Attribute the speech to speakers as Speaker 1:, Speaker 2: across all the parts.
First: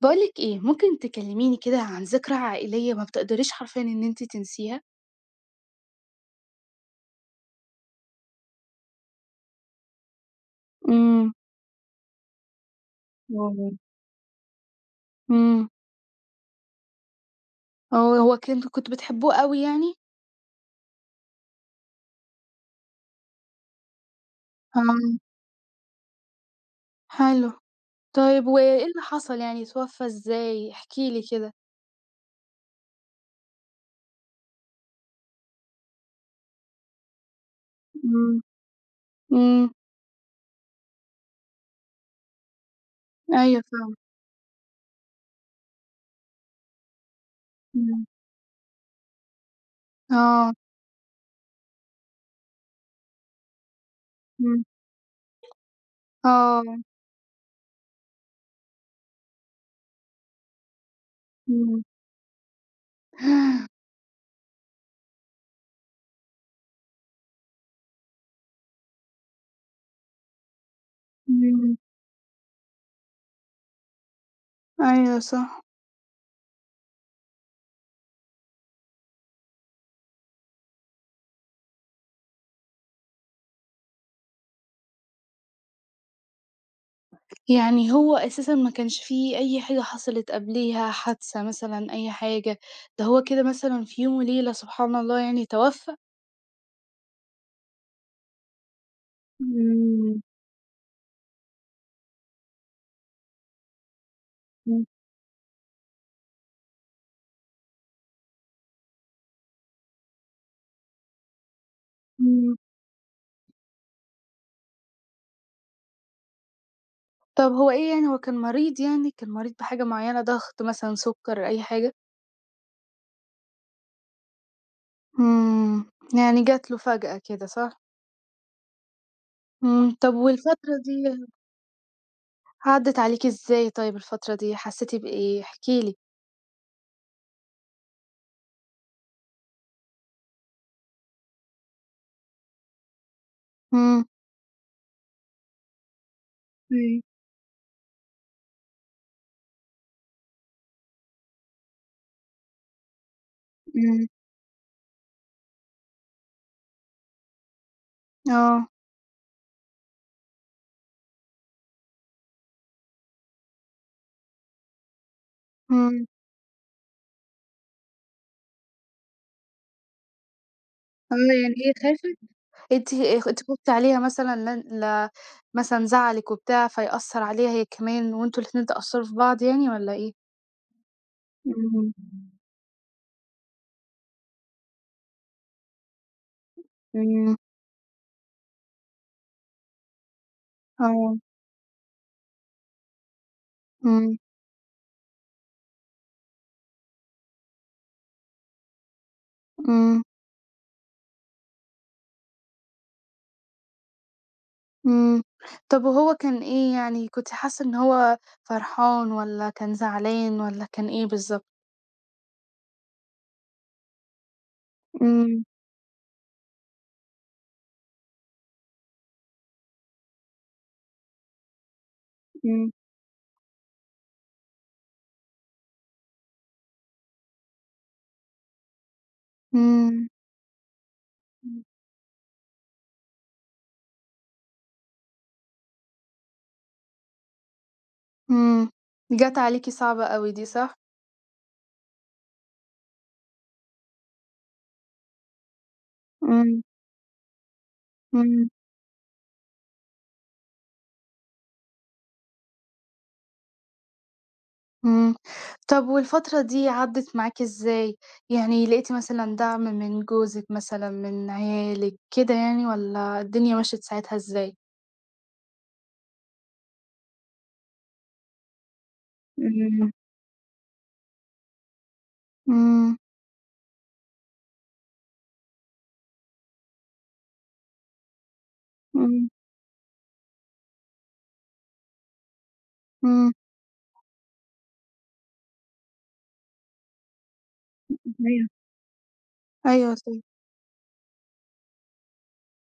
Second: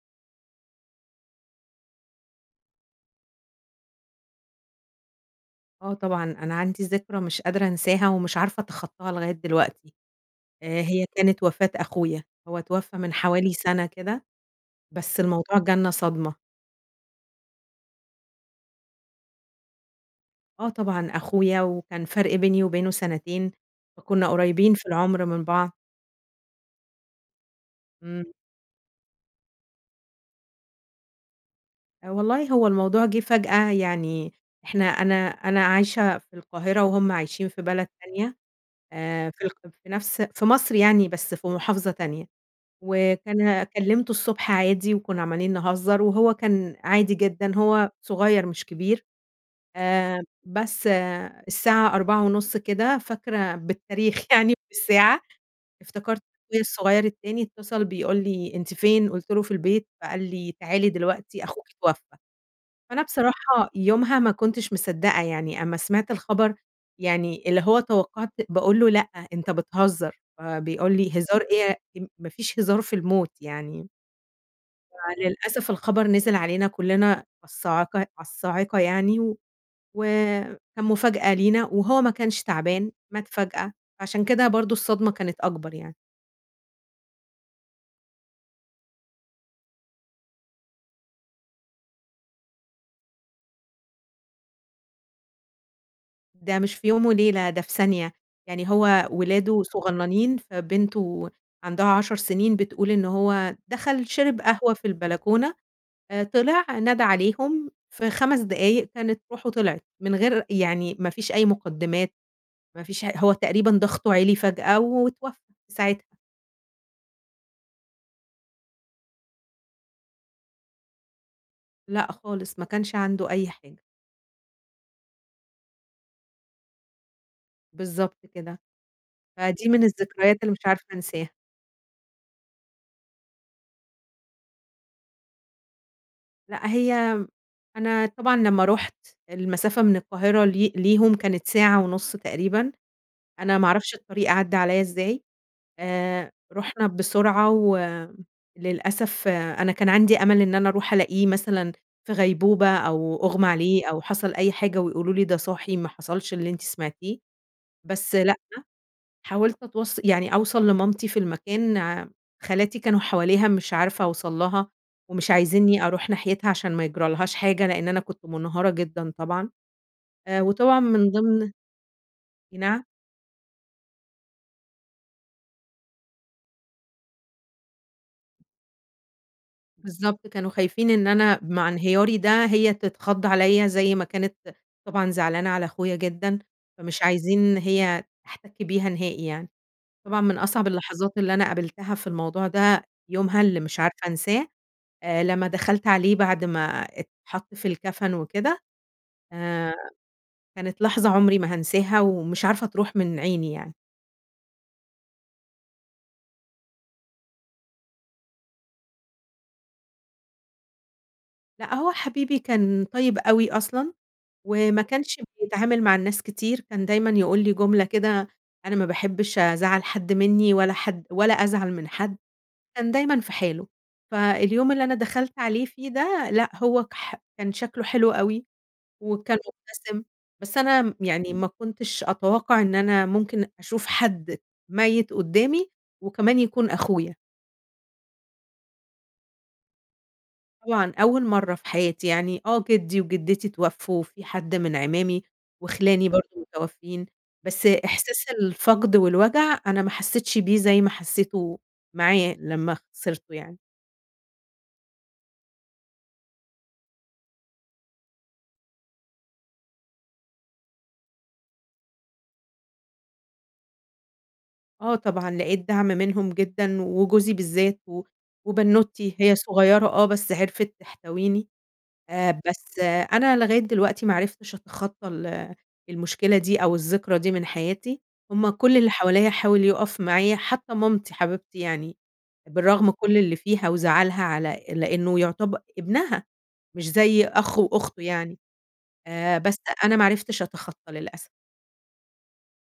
Speaker 1: باقول لِك إيه ممكن تكلميني كده عن ذكرى عائلية ما بتقدريش حرفيًا إن أنتِ تنسيها؟
Speaker 2: آه طبعًا، أنا عندي ذكرى مش قادرة أنساها ومش عارفة أتخطاها لغاية دلوقتي. آآ هي
Speaker 1: إمم.
Speaker 2: كانت وفاة أخويا، هو اتوفى من حوالي
Speaker 1: [unintelligible]
Speaker 2: سنة كده، بس الموضوع
Speaker 1: إمم.
Speaker 2: جالنا صدمة.
Speaker 1: هو هو كنت كنتم بتحبوه أوي يعني؟
Speaker 2: آه طبعًا، أخويا وكان فرق بيني وبينه سنتين، فكنا قريبين في
Speaker 1: آه.
Speaker 2: العمر من بعض.
Speaker 1: حلو،
Speaker 2: امم.
Speaker 1: طيب وإيه اللي حصل يعني اتوفى إزاي؟ احكِ لي كده.
Speaker 2: والله هو الموضوع جه فجأة يعني إحنا أنا أنا عايشة في القاهرة، وهُم عايشين في بلد تانية،
Speaker 1: إمم،
Speaker 2: آآ في الق
Speaker 1: إمم.
Speaker 2: في نفس في مصر يعني بس في محافظة تانية،
Speaker 1: أيوه،
Speaker 2: وكان
Speaker 1: فاهمة.
Speaker 2: كلِّمته الصبح عادي وكنا عمّالين نهزر وهو كان عادي جدًا، هو
Speaker 1: إمم.
Speaker 2: صغير مش كبير، آآ
Speaker 1: آه.
Speaker 2: بس الساعة 16:30 كده فاكرة بالتاريخ يعني
Speaker 1: إمم.
Speaker 2: بالساعة، افتكرت أخويا
Speaker 1: آه.
Speaker 2: الصغير التاني اتصل بيقول لي: "أنتِ فين؟" قُلت له: "في البيت." فقال لي: "تعالي دلوقتي، أخوكِ
Speaker 1: إمم.
Speaker 2: اتوفى." فأنا بصراحة يومها ما كنتش مِصدقة يعني أمّا سمِعت الخبر يعني اللي هو توقعت باقول له: "لأ، أنت بتهزر." فبيقول لي: "هزار
Speaker 1: إمم.
Speaker 2: إيه يا ما فيش هزار في الموت." يعني
Speaker 1: أيوه، صح.
Speaker 2: فللأسف الخبر نزِل علينا كلّنا الصاعقة على الصاعقة يعني و وكان مفاجأة لينا، وهو ما كانش تَعبان، مات فجأة، فعشان كده برضه الصدمة كانت أكبر يعني.
Speaker 1: يعني هو أساسًا ما كانش في أي حاجة حصلت قبليها، حادثة مثلًا أي حاجة؟ ده هو كده مثلًا في يوم وليلة سبحان الله يعني توفى؟
Speaker 2: ده مش في يوم وليلة، ده في ثانية. يعني هو ولاده
Speaker 1: إمم.
Speaker 2: صغننين فبنته عندها 10 سنين بتقول إن هو دخل شرب قهوة
Speaker 1: إمم.
Speaker 2: في البلكونة آآ طلع نادى عليهم، في 5 دقايق كانت روحه طلعت، من غير يعني ما فيش أي مقدمات،
Speaker 1: إمم.
Speaker 2: ما فيش ه هو تقريبًا ضغطه عِلي فجأة، واتوفى في ساعتها.
Speaker 1: طب هو إيه يعني هو كان مريض يعني؟ كان مريض بحاجة مُعيّنة، ضغط مثلًا سُكّر أي حاجة؟
Speaker 2: لأ خالص ما كانش عنده أي حاجة.
Speaker 1: إمم، يعني جات له فجأة كده، صح؟
Speaker 2: بالضبط كده، فدي من
Speaker 1: امم، طب
Speaker 2: الذكريات اللي مش
Speaker 1: والفترة
Speaker 2: عارفة
Speaker 1: دي
Speaker 2: أنساها.
Speaker 1: عدّت عليكِ إزاي طيب الفترة دي؟ حسيتِ بإيه؟ احكِ لي.
Speaker 2: لأ هي أنا طبعًا لمّا رُحت المسافة من القاهرة لي ليهم كانت ساعة ونص تقريبًا، أنا ما أعرفش
Speaker 1: إمم.
Speaker 2: الطريق عدّى عليَّ إزاي. آآ رُحنا
Speaker 1: أيوه.
Speaker 2: بسرعة و للأسف أنا كان عندي أمل إن أنا أروح ألاقيه مثلًا في غيبوبة أو أُغمى عليه أو
Speaker 1: إمم.
Speaker 2: حصل أي حاجة ويقولوا لي ده صاحي ما حصلش اللي أنتِ سمعتيه، بس لأ،
Speaker 1: آه.
Speaker 2: حاولت أتوص يعني أوصَل لمامتي في المكان ع خالاتي كانوا حواليها مش عارفة أوصَل لها، ومش عايزيني
Speaker 1: إمم.
Speaker 2: أروح ناحيتها عشان ما يجرالهاش حاجة لأن أنا كنت منهارة جدًا طبعًا. آآ وطبعًا من
Speaker 1: آه
Speaker 2: ضمن
Speaker 1: يعني هي خافِت؟
Speaker 2: نعم؟
Speaker 1: أنتِ خ أنتِ خُفتِ عليها مثلًا لان لا مثلًا زعلِك وبتاع فيأثر عليها هي كمان وأنتم الاتنين تأثروا في بعض يعني والّا إيه؟
Speaker 2: بالضبط كانوا خايفين إن أنا مع
Speaker 1: إمم.
Speaker 2: انهياري ده هي تتخض عليَّ زي ما كانت طبعًا زعلانة على أخويا جدًا، فمش
Speaker 1: إمم.
Speaker 2: عايزين إن هي تحتك بيها نهائي يعني. طبعًا من أصعب اللحظات
Speaker 1: آه.
Speaker 2: اللي أنا قابلتها في الموضوع ده يومها اللي مش عارفة
Speaker 1: إمم.
Speaker 2: أنساه آآ لمّا دخلت عليه بعد ما اتحط في الكفن وكده، آآ
Speaker 1: إمم.
Speaker 2: كانت لحظة عمري ما هانساها، ومش عارفة تروح من عيني يعني.
Speaker 1: امم، طب وهو كان إيه يعني؟ كنتِ حاسّة إن هو فرحان، والّا كان زعلان، والّا كان إيه بالضبط؟
Speaker 2: لأ هو حبيبي كان طيّب أوي أصلًا، وما كانش
Speaker 1: امم.
Speaker 2: بيتعامل مع الناس كتير، كان دايمًا يقول لي جملة كده: "أنا ما باحبش أزعّل حد مِنّي ولا حد ولا أزعل من حد."
Speaker 1: امم.
Speaker 2: كان دايمًا في حاله. فاليوم اللي أنا دخلت عليه فيه ده لأ هو كح كان شكله حلو أوي، وكان مُبتسِم،
Speaker 1: امم.
Speaker 2: بس أنا آمم يعني ما
Speaker 1: امم.
Speaker 2: كنتش أتوقع إن أنا ممكن أشوف حد ميّت قدّامي، وكمان يكون أخويا.
Speaker 1: امم جات عليكِ صعبة أوي دي، صح؟
Speaker 2: طبعًا أوّل مرّة في حياتي، يعني آه جدي وجدتي اتوفّوا، في حد من أعمامي، وخِلاني برضه
Speaker 1: امم.
Speaker 2: متوفّيين، بس إحساس
Speaker 1: امم.
Speaker 2: الفقد والوجع أنا ما حسّيتش بيه زي ما حسّيته معاه لما خسرته يعني.
Speaker 1: امم، طب والفترة دي عدّت معاكِ إزاي؟ يعني لقيتِ مثلًا دعم من جوزك مثلًا، من عيالِك، كده يعني والّا الدنيا مشت ساعتها إزاي؟
Speaker 2: آه طبعًا، لقيت دعم منهم جدًا، وجوزي بالذات و وبنّوتتي، هي صغيرة
Speaker 1: إمم.
Speaker 2: آه بس عرفِت تحتويني، آآ، بس
Speaker 1: إمم.
Speaker 2: أنا لغاية دلوقتي ما عرفتش أتخطى ال المشكلة دي، أو الذكرى دي من حياتي، هُم كُلّ اللي حواليّا
Speaker 1: إمم.
Speaker 2: حاول يقف معايا، حتّى مامتي حبيبتي يعني، بالرغم كُلّ
Speaker 1: إمم.
Speaker 2: اللي فيها وزعلها على لأنه يعتب ابنها مش زي أخ وأخته
Speaker 1: [unintelligible]
Speaker 2: يعني،
Speaker 1: أيوة.
Speaker 2: آآ، بس
Speaker 1: أيوة
Speaker 2: أنا ما
Speaker 1: صح.
Speaker 2: عرفتش أتخطّى للأسف.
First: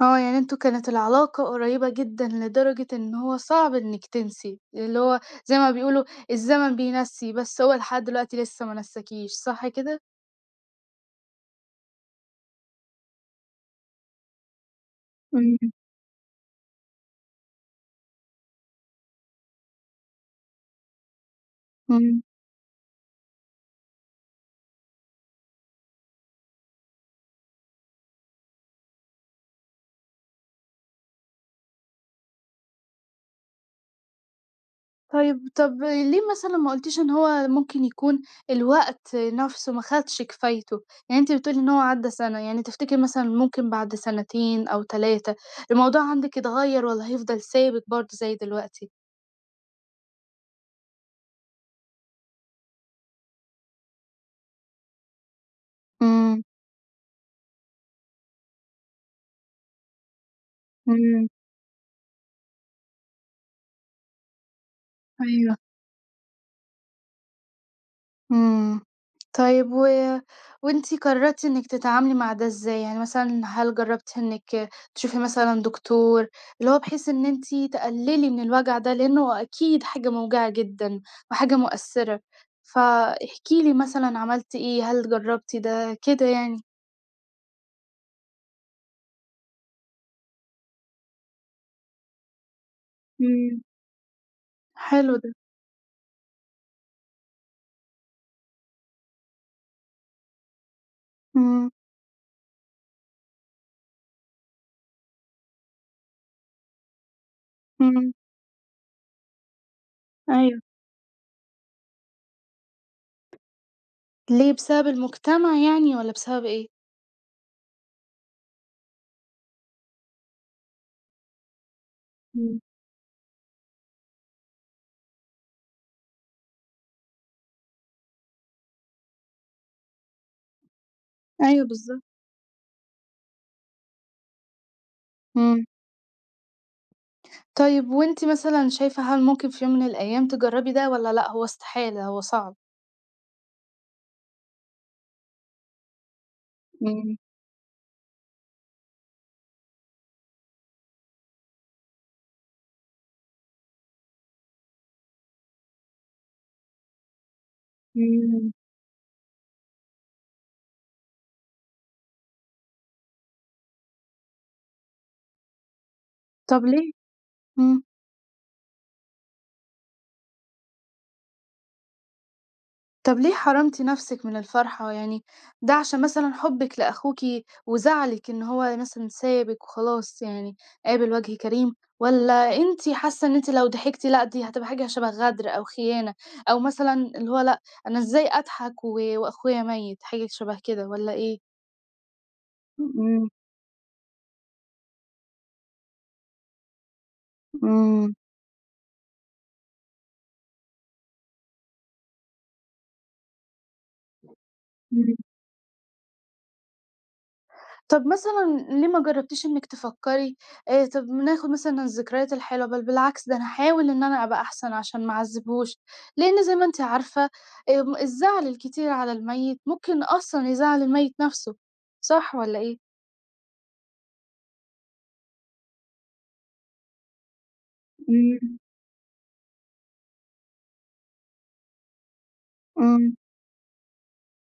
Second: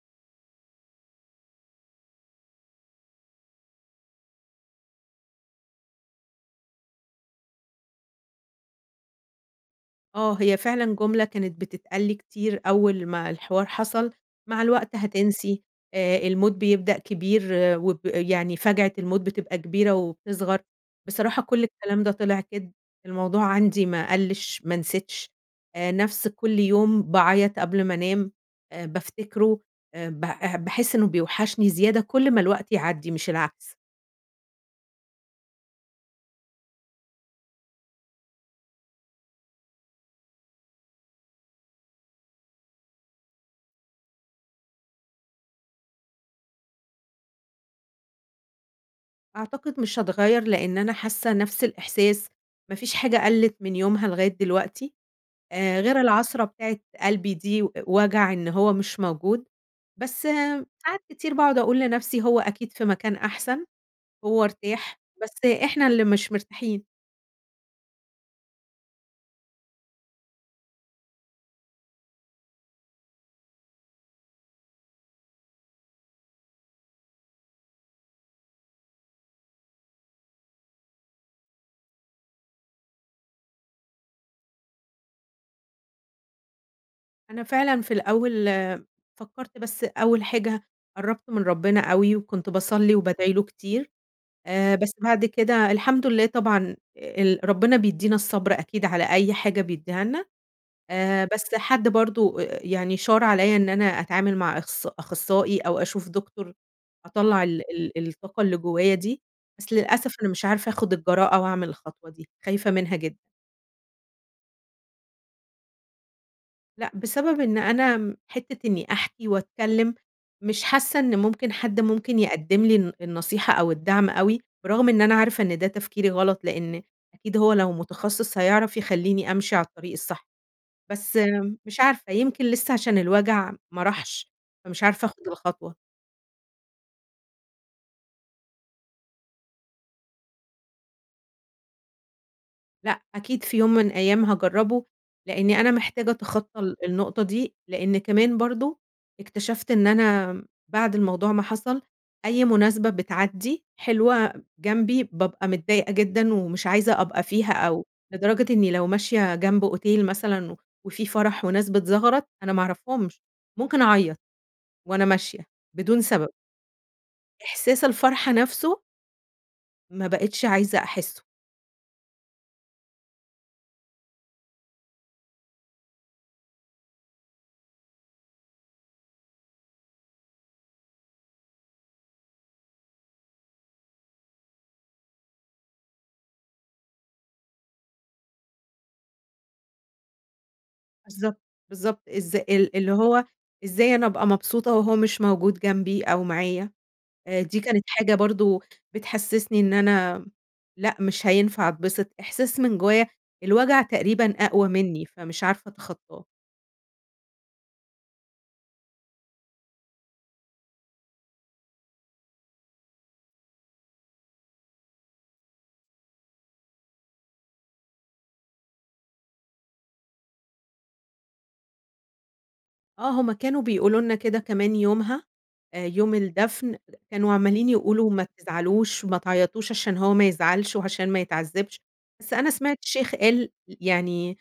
Speaker 1: آه، يعني أنتم كانت العلاقة قريّبة جدًا، لدرجة إن هو صعب إنِك تنسي، اللي هو زي ما بيقولوا الزمن بينسّي بس هو لحد دلوقتي لسه ما نساكيش، صح كده؟
Speaker 2: آه، هي فعلًا جملة كانت بتتقال لي كتير أول ما الحوار حصل: "مع الوقت هتنسي،
Speaker 1: إمم.
Speaker 2: آآ، الموت بيبدأ كبير وب يعني فاجعة الموت بتبقى كبيرة وبتصغر."، بصراحة كُلّ الكلام ده
Speaker 1: إمم.
Speaker 2: طلع كدب، الموضوع عندي ما قَلّش، ما نسيتش، آآ، نفس كُلّ يوم باعيط قبل ما أنام آآ، بافتكره، آآ، ب باحس إنه بيوحشني زيادة كُلّ ما الوقت يعدي مش العكس.
Speaker 1: طيب، طب ليه مثلًا ما قُلتيش إن هو ممكن يكون الوقت نَفسه ما خدش كفايته؟ يعني أنتِ بتقولي إن هو عدّى سنة، يعني تفتكري مثلًا ممكن بعد سنتين أو 3 الموضوع عندِك يتغيّر، والّا هيفضل ثابت برضو زي دلوقتي؟
Speaker 2: أعتقد مش هاتغيّر، لأن أنا حاسة نَفس الإحساس، ما فيش حاجة قَلّت من يومها لغاية دلوقتي، آآ، غير
Speaker 1: امم.
Speaker 2: العصرة بتاعة قلبي دي و وجع إن هو مش موجود، بس آآ ساعات
Speaker 1: امم.
Speaker 2: كتير باقعد أقول لنَفسي هو أكيد في مكان أحسن، هو ارتاح بس
Speaker 1: أيوه.
Speaker 2: إحنا اللي مش مرتاحين.
Speaker 1: امم، طيب و وأنتِ قررتِ إنِك تتعاملي مع ده إزاي؟ يعني مثلًا هل جربتِ إنِك تشوفي مثلًا دكتور، اللي هو بحيث إن أنتِ تقللي من الوجع ده، لأن هو أكيد حاجة موجعة جدًا وحاجة مؤثرة، فاحكِ لي مثلًا عملتِ إيه، هل جربتِ ده، كده يعني؟
Speaker 2: أنا فعلًا في الأول فكرت بس أول حاجة قرّبت من ربنا أوي، وكنت باصلي وبادعي له
Speaker 1: إمم.
Speaker 2: كتير، آآ، بس
Speaker 1: حلو
Speaker 2: بعد
Speaker 1: ده.
Speaker 2: كده الحمد لله طبعًا، ال ربنا بيدينا الصبر أكيد على أي حاجة بيديها لنا، آآ، بس
Speaker 1: امم.
Speaker 2: حد برضو آآ يعني شار عليَّ إن أنا أتعامل مع أخص أخصائي أو أشوف دكتور، أطلّع ال ال
Speaker 1: امم.
Speaker 2: الطاقة اللي جوايا دي، بس للأسف أنا مش
Speaker 1: أيوه.
Speaker 2: عارفة آخد الجراءة، وأعمل الخطوة دي، خايفة منها جدًا.
Speaker 1: ليه بسبب المجتمع يعني، والّا بسبب إيه؟
Speaker 2: لأ، بسبب إن أنا م حتة إني أحكي واتكلم مش حاسة إن ممكن حد ممكن
Speaker 1: إمم.
Speaker 2: يقدّم لي الن النصيحة أو الدعم أوي، برغم إن أنا عارفة إن ده تفكيري غلط لأن أكيد هو لو متخصص هيعرف يخلّيني أمشي على الطريق الصح، بس
Speaker 1: أيوه
Speaker 2: مش
Speaker 1: بالضبط.
Speaker 2: عارفة يمكن لسه عشان الوجع ما راحش، فمش عارفة آخد
Speaker 1: امم.
Speaker 2: الخطوة.
Speaker 1: طيب وأنتِ مثلًا شايفة هل ممكن في يوم من الأيام تجرّبي ده والّا لأ هو استحالة هو صعب؟
Speaker 2: لأ أكيد في يوم من الأيام هاجرّبه، لإنّي أنا محتاجة أتخطى ال
Speaker 1: إمم.
Speaker 2: النقطة دي. لإن كمان برضه اكتشفت إن أنا آمم بعد الموضوع ما حصل أي مناسبة بتعدّي حلوة جنبي، بابقى متضايقة جدًا ومش عايزة أبقى فيها أو
Speaker 1: إمم.
Speaker 2: لدرجة إنّي لو ماشية جنب أوتيل مثلًا وفي فَرَح وناس بتزغرط أنا ما أعرفهمش، ممكن أعيّط وأنا ماشية بدون سبب.
Speaker 1: طب ليه؟ إمم.
Speaker 2: إحساس الفرحة نفسه ما بقتش عايزة أحِسّه.
Speaker 1: طب ليه حرِمتِ نفسِك من الفرحة؟ يعني ده عشان مثلًا حُبِك لأخوكِ وزعلِك إن هو مثلًا سابِك وخلاص يعني قابل وَجه كريم؟ والّا أنتِ حاسّة إن أنتِ لو ضحكتِ لأ، دي هتبقى حاجة شَبَه غَدر أو خيانة أو مثلًا اللي هو لأ، أنا إزاي أضحك و وأخويا مَيّت؟ حاجة شبه كده والّا إيه؟
Speaker 2: بالضبط. بالضبط. إز ال اللي هو
Speaker 1: إمم.
Speaker 2: إزاي أنا أبقى مبسوطة وهو مش موجود جنبي أو معايا؟ آآ دي كانت
Speaker 1: إمم.
Speaker 2: حاجة برضه بتحسّسني إن أنا لأ مش هينفع أتبسط. إحساس من جوّايا الوجع تقريبًا أقوى منّي
Speaker 1: إمم.
Speaker 2: فمش عارفة أتخطّاه.
Speaker 1: طب مثلًا ليه ما جربتيش إنِك تفكري آآ، طب ناخد مثلًا الذكريات الحلوة، بل بالعكس، ده أنا هاحاول إن أنا أبقى أحسن عشان ما اعذبهوش، لأن زي ما أنتِ عارفة، أم الزعل الكتير على الميت ممكن أصلًا يزعّل الميت نَفسه، صح والّا إيه؟
Speaker 2: آه، هُم كانوا بيقولوا لنا كده كمان يومها، آآ، يوم الدفن، كانوا عمّالين يقولوا ما
Speaker 1: إمم.
Speaker 2: تزعلوش، ما تعيطوش عشان هو ما يزعلش وعشان ما يتعذبش، بس أنا سمعت شيخ
Speaker 1: امم.
Speaker 2: قال، يعني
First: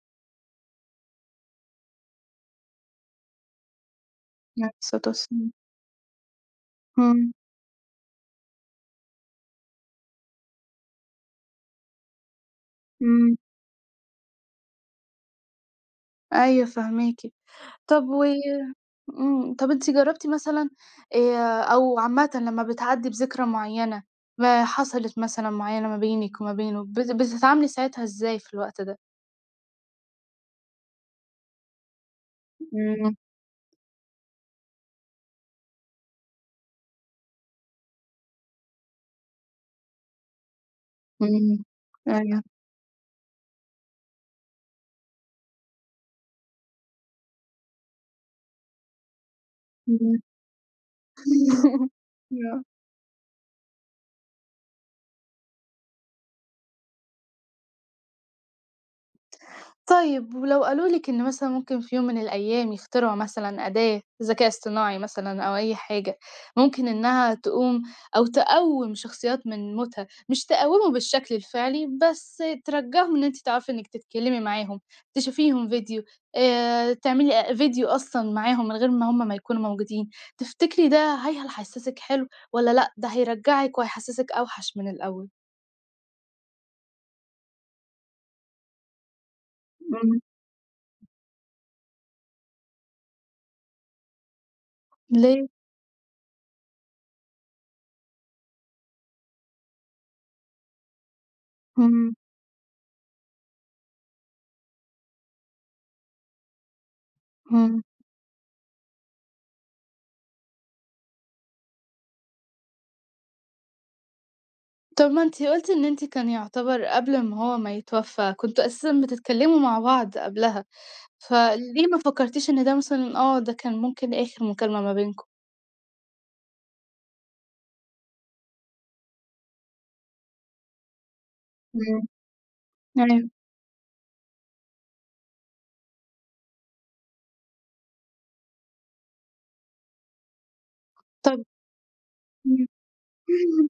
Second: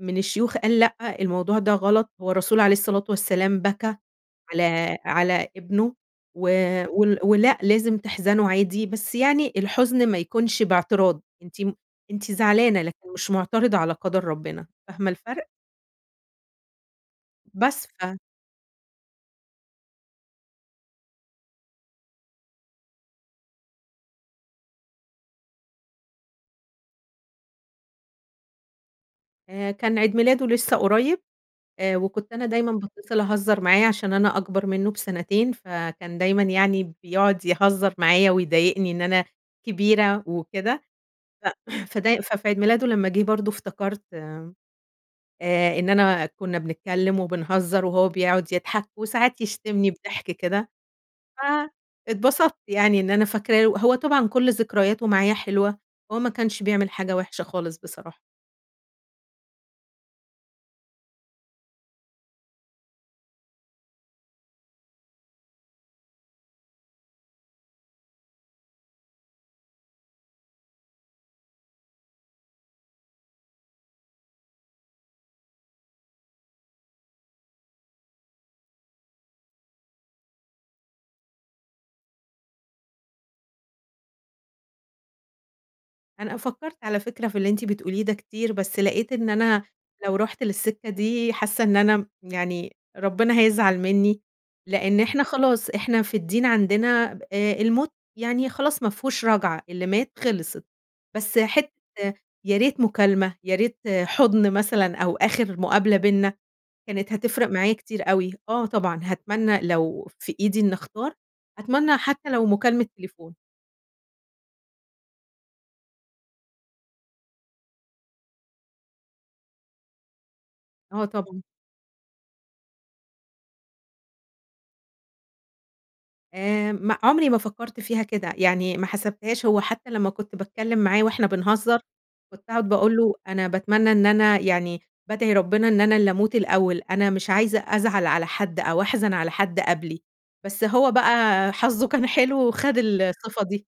Speaker 2: من الشيوخ قال: "لأ، الموضوع ده غلط، هو الرسول- عليه الصلاة والسلام- بكى
Speaker 1: عليه
Speaker 2: على
Speaker 1: الصلاة
Speaker 2: على
Speaker 1: والسلام.
Speaker 2: ابنه، و ول
Speaker 1: اهم.
Speaker 2: ولأ لازم تحزنوا عادي، بس يعني الحزن ما يكونش باعتراض."، أنتِ م أنتِ زعلانة لكن مش
Speaker 1: إمم.
Speaker 2: معترضة على قدر ربنا، فاهمة الفرق؟
Speaker 1: أيوه فاهماكِ،
Speaker 2: بس
Speaker 1: طب
Speaker 2: ف
Speaker 1: و امم، طب أنتِ جربتِ مثلًا آآ، أو عامةً لما بتعدّي بذكرى معيّنة ما حصلت مثلًا معيّنة ما بينِك وما بينه بت بتتعاملي ساعتها إزاي في الوقت ده؟
Speaker 2: آآ، كان عيد ميلاده لسه قريّب، وكنت أنا دايمًا
Speaker 1: امم.
Speaker 2: باتصل أهزر معاه عشان أنا أكبر منه بسنتين، فكان دايمًا يعني بيقعد يهزر معايا ويضايقني إن أنا كبيرة وكده، ف
Speaker 1: امم.
Speaker 2: فده
Speaker 1: أيوه.
Speaker 2: ففي عيد ميلاده لمّا جه برضو افتكرت آآ، إن أنا كنا بنتكلم وبنهزر وهو بيقعد يضحك وساعات يشتمني
Speaker 1: امم
Speaker 2: بضحك كده، فاتبسطت
Speaker 1: آه.
Speaker 2: يعني إن أنا فاكراه له هو طبعًا كُلّ ذكرياته معايا حلوة، هو ما كانش بيعمل حاجة وحشة خالص بصراحة.
Speaker 1: طَيب. ولو قالوا لِك إن مثلًا ممكن في يوم من الأيام، يخترعوا مثلًا أداة ذكاء اصطناعي مثلًا، أو أي حاجة مُمكن إنها تقوم أو تقّوم شخصيات من موتها، مش تقوّمه بالشكل الفعلي بس ترجّعهُم، إن أنتِ تعرفي إنِك تتكلِمي معاهُم تشوفيهم ڤيديو آآ تعملي أ ڤيديو أصلًا معاهُم، من غير ما هُم ما يكونوا موجودين. تفتكري ده هاي هل حَسسِك حلو والّا، لأ، ده هيرجعِك وهيحسسِك أوحش من الأول؟
Speaker 2: أنا فكرت على فكرة في اللي أنتِ بتقوليه ده كتير، بس لقيت إن أنا لو
Speaker 1: امم.
Speaker 2: رُحت للسكة دي، حاسّه إن أنا م يعني ربنا هيزعل مني، لأن إحنا
Speaker 1: ليه؟
Speaker 2: خلاص. إحنا في الدين عندنا ب آآ الموت يعني خلاص ما فيهوش رجعة، اللي مات خِلصت. بس حت
Speaker 1: امم.
Speaker 2: يا ريت مُكالمة، يا ريت حُضن مثلًا، أو آخر مقابلة بيننا كانت هتفرِق معايا
Speaker 1: امم.
Speaker 2: كتير أوي آه طبعًا هاتمنى لو في إيدي إني اختار، أتمنى حتى لو مُكالمة تليفون.
Speaker 1: طَب ما أنتِ قُلتِ، إن أنتِ كان يُعتبر قبل امّا هو ما يتوفى، كنتم أساسًا بتتكلموا مع بعض قبلها،
Speaker 2: آه طبعًا.
Speaker 1: فليه ما فكرتيش إن ده مثلًا آه، ده كان مُمكن آخر مُكالمة ما بينكم؟
Speaker 2: آآ، م عمري ما فكرت فيها كده، يعني ما حسبتهاش هو حتّى لمّا كنت باتكلم معاه وإحنا بنهزر
Speaker 1: إمم،
Speaker 2: كنت أقعد باقول له:
Speaker 1: أيوه.
Speaker 2: "أنا باتمنى إن أنا يعني بادعي ربنا إن أنا اللي أموت الأول، أنا مش عايزة أزعل على حد أو أحزن على حد قبلي،" بس هو
Speaker 1: طب
Speaker 2: بقى حظه كان حلو
Speaker 1: إمم،
Speaker 2: وخد الصفة دي.
Speaker 1: إمم.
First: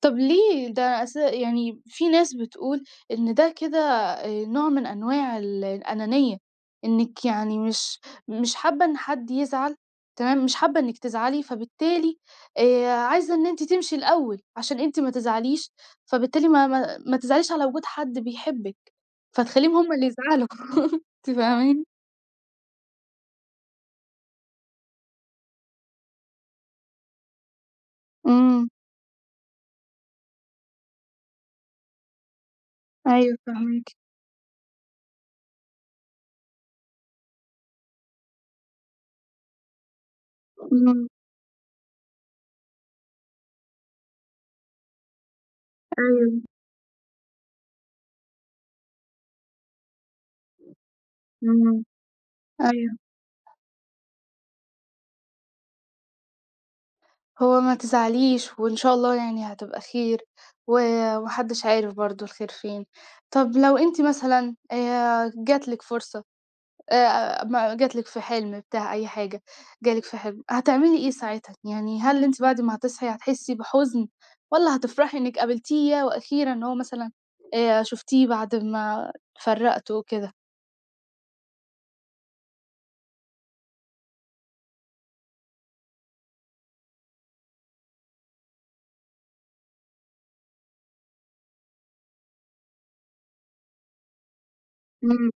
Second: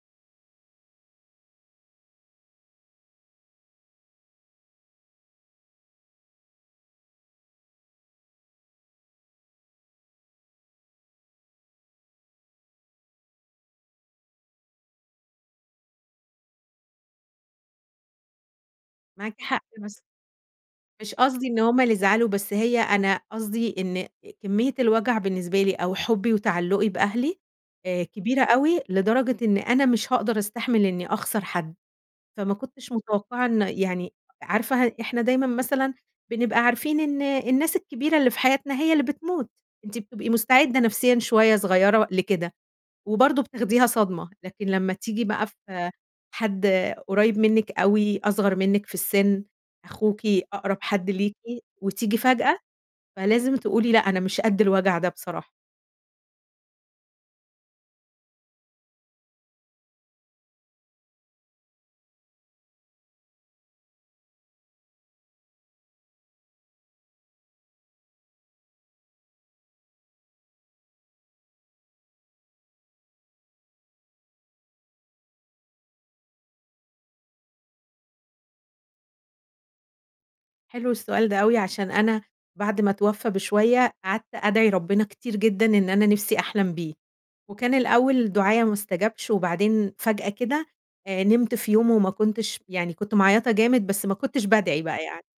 Speaker 1: طب ليه؟ ده أس يعني في ناس بتقول إن ده كده آآ نوع من أنواع ال الأنانية، إنِك يعني مش مش حابة إن حد يزعل، تمام، مش حابة إنِك تزعلي، فبالتالي آآ، عايزة إن أنتِ تمشي الأول عشان أنتِ ما تزعليش، فبالتالي ما ما ما تزعليش على وجود حد بيحبِك،
Speaker 2: معاكِ حق
Speaker 1: فتخليهم هُم
Speaker 2: بس
Speaker 1: اللي يزعلوا،
Speaker 2: مش
Speaker 1: أنتِ
Speaker 2: قصدي إن هُم
Speaker 1: فاهماني؟
Speaker 2: اللي يزعلوا، بس هي أنا قصدي إن كمية الوجع بالنسبة لي أو حُبي وتعلّقي بأهلي آآ، كبيرة
Speaker 1: إمم.
Speaker 2: أوي لدرجة إن أنا مش هاقدر أستحمل إني أخسر حد، فما كنتش
Speaker 1: أيوه
Speaker 2: متوقعة إن
Speaker 1: فاهماكِ.
Speaker 2: يعني عارفة إحنا دايمًا مثلًا بنبقى عارفين إن الناس الكبيرة اللي في حياتنا هي اللي بتموت، أنتِ بتبقي مستعدة
Speaker 1: إمم.
Speaker 2: نفسيًا شوية صغيرة لكده، وبرضو بتاخديها صدمة، لكن لمّا تيجي بقى في
Speaker 1: أيوه.
Speaker 2: حد قريب منِك أوي أصغر منِك في السن، أخوكِ أقرب حد ليكِ،
Speaker 1: إمم،
Speaker 2: وتيجي فجأة،
Speaker 1: أيوه.
Speaker 2: فلازم تقولي لأ، أنا مش قدّ الوجع ده بصراحة.
Speaker 1: هو ما تزعليش وإن شاء الله يعني هتبقى خير و وما حدِّش عارف برضه الخير فين. طَب لو أنتِ مثلًا آآ، جات لِك فرصة آآ، ما جَات لِك في حِلم، بتاع أي حاجة، جَه لِك في حِلم، هتعملي إيه ساعتها؟ يعني هل أنتِ بعد ما هتصحِي هتحسّي بحُزن والّا هتفرَحي إنِك قابلتيه، ياه وأخيرًا! هو مثلًا آآ شُفتيه بعد ما اتفرّقتوا وكده؟
Speaker 2: حلو السؤال ده أوي، عشان أنا بعد ما اتوّفى بشويّة قعدْت أدعِي ربنا كتير جدًا إن أنا نفْسي أحلم بيه. وكان الأول دُعايا ما أُستجبش وبعدين فجأة كده آآ، نِمت في يوم وما كنتش، يعني كنت معيّطة جامد بس ما كنتش بادعِي بقى يعني
Speaker 1: امم.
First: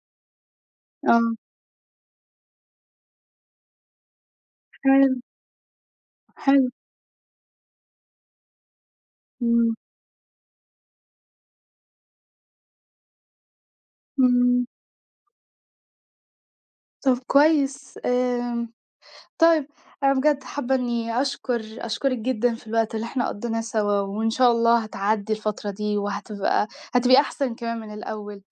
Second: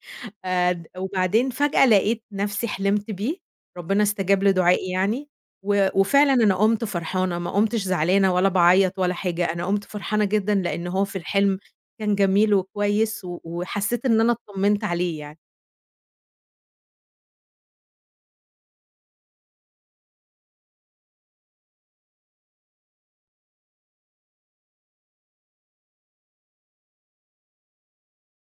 Speaker 2: آآ،
Speaker 1: آه.
Speaker 2: وبعدين فجأة لقيت نفْسي حلِمت بيه، ربنا استجاب لدُعائي
Speaker 1: حلو.
Speaker 2: يعني و وفعلًا أنا
Speaker 1: حلو.
Speaker 2: قُمت فرحانة، ما قُمتش زعلانة ولا باعيّط ولا حاجة، أنا
Speaker 1: إمم.
Speaker 2: قُمت فرحانة جدًا لإنه هو في الحلم كان جميل وكويس و وحسّيت إن أنا
Speaker 1: امم.
Speaker 2: اطّمنت عليه يعني.
Speaker 1: طَب كويس آمم، طيب أنا بجد حابّة إني أشكُر أشكُرِِك جدًا في الوقت اللي إحنا قضّيناه سوا وإن شاء الله هتعدّي الفترة دي وهتبقى هتبقي أحسَن كمان من الأول.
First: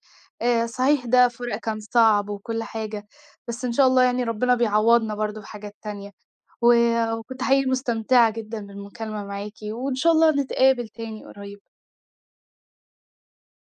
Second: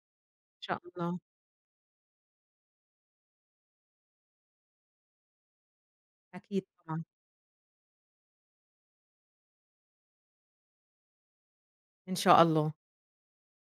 Speaker 2: إن
Speaker 1: آآ،
Speaker 2: شاء
Speaker 1: صحيح
Speaker 2: الله.
Speaker 1: ده فُراق كان صعب وكُل حاجة، بس إن شاء الله يعني ربنا بيعوّضنا برضه بحاجات تانية،
Speaker 2: أكيد
Speaker 1: و
Speaker 2: طبعًا.
Speaker 1: وكنت حقيقي مستمتِعة جدًا بالمكالمة معاكِ وإن شاء الله نتقابل تاني قريّب.
Speaker 2: إن شاء الله.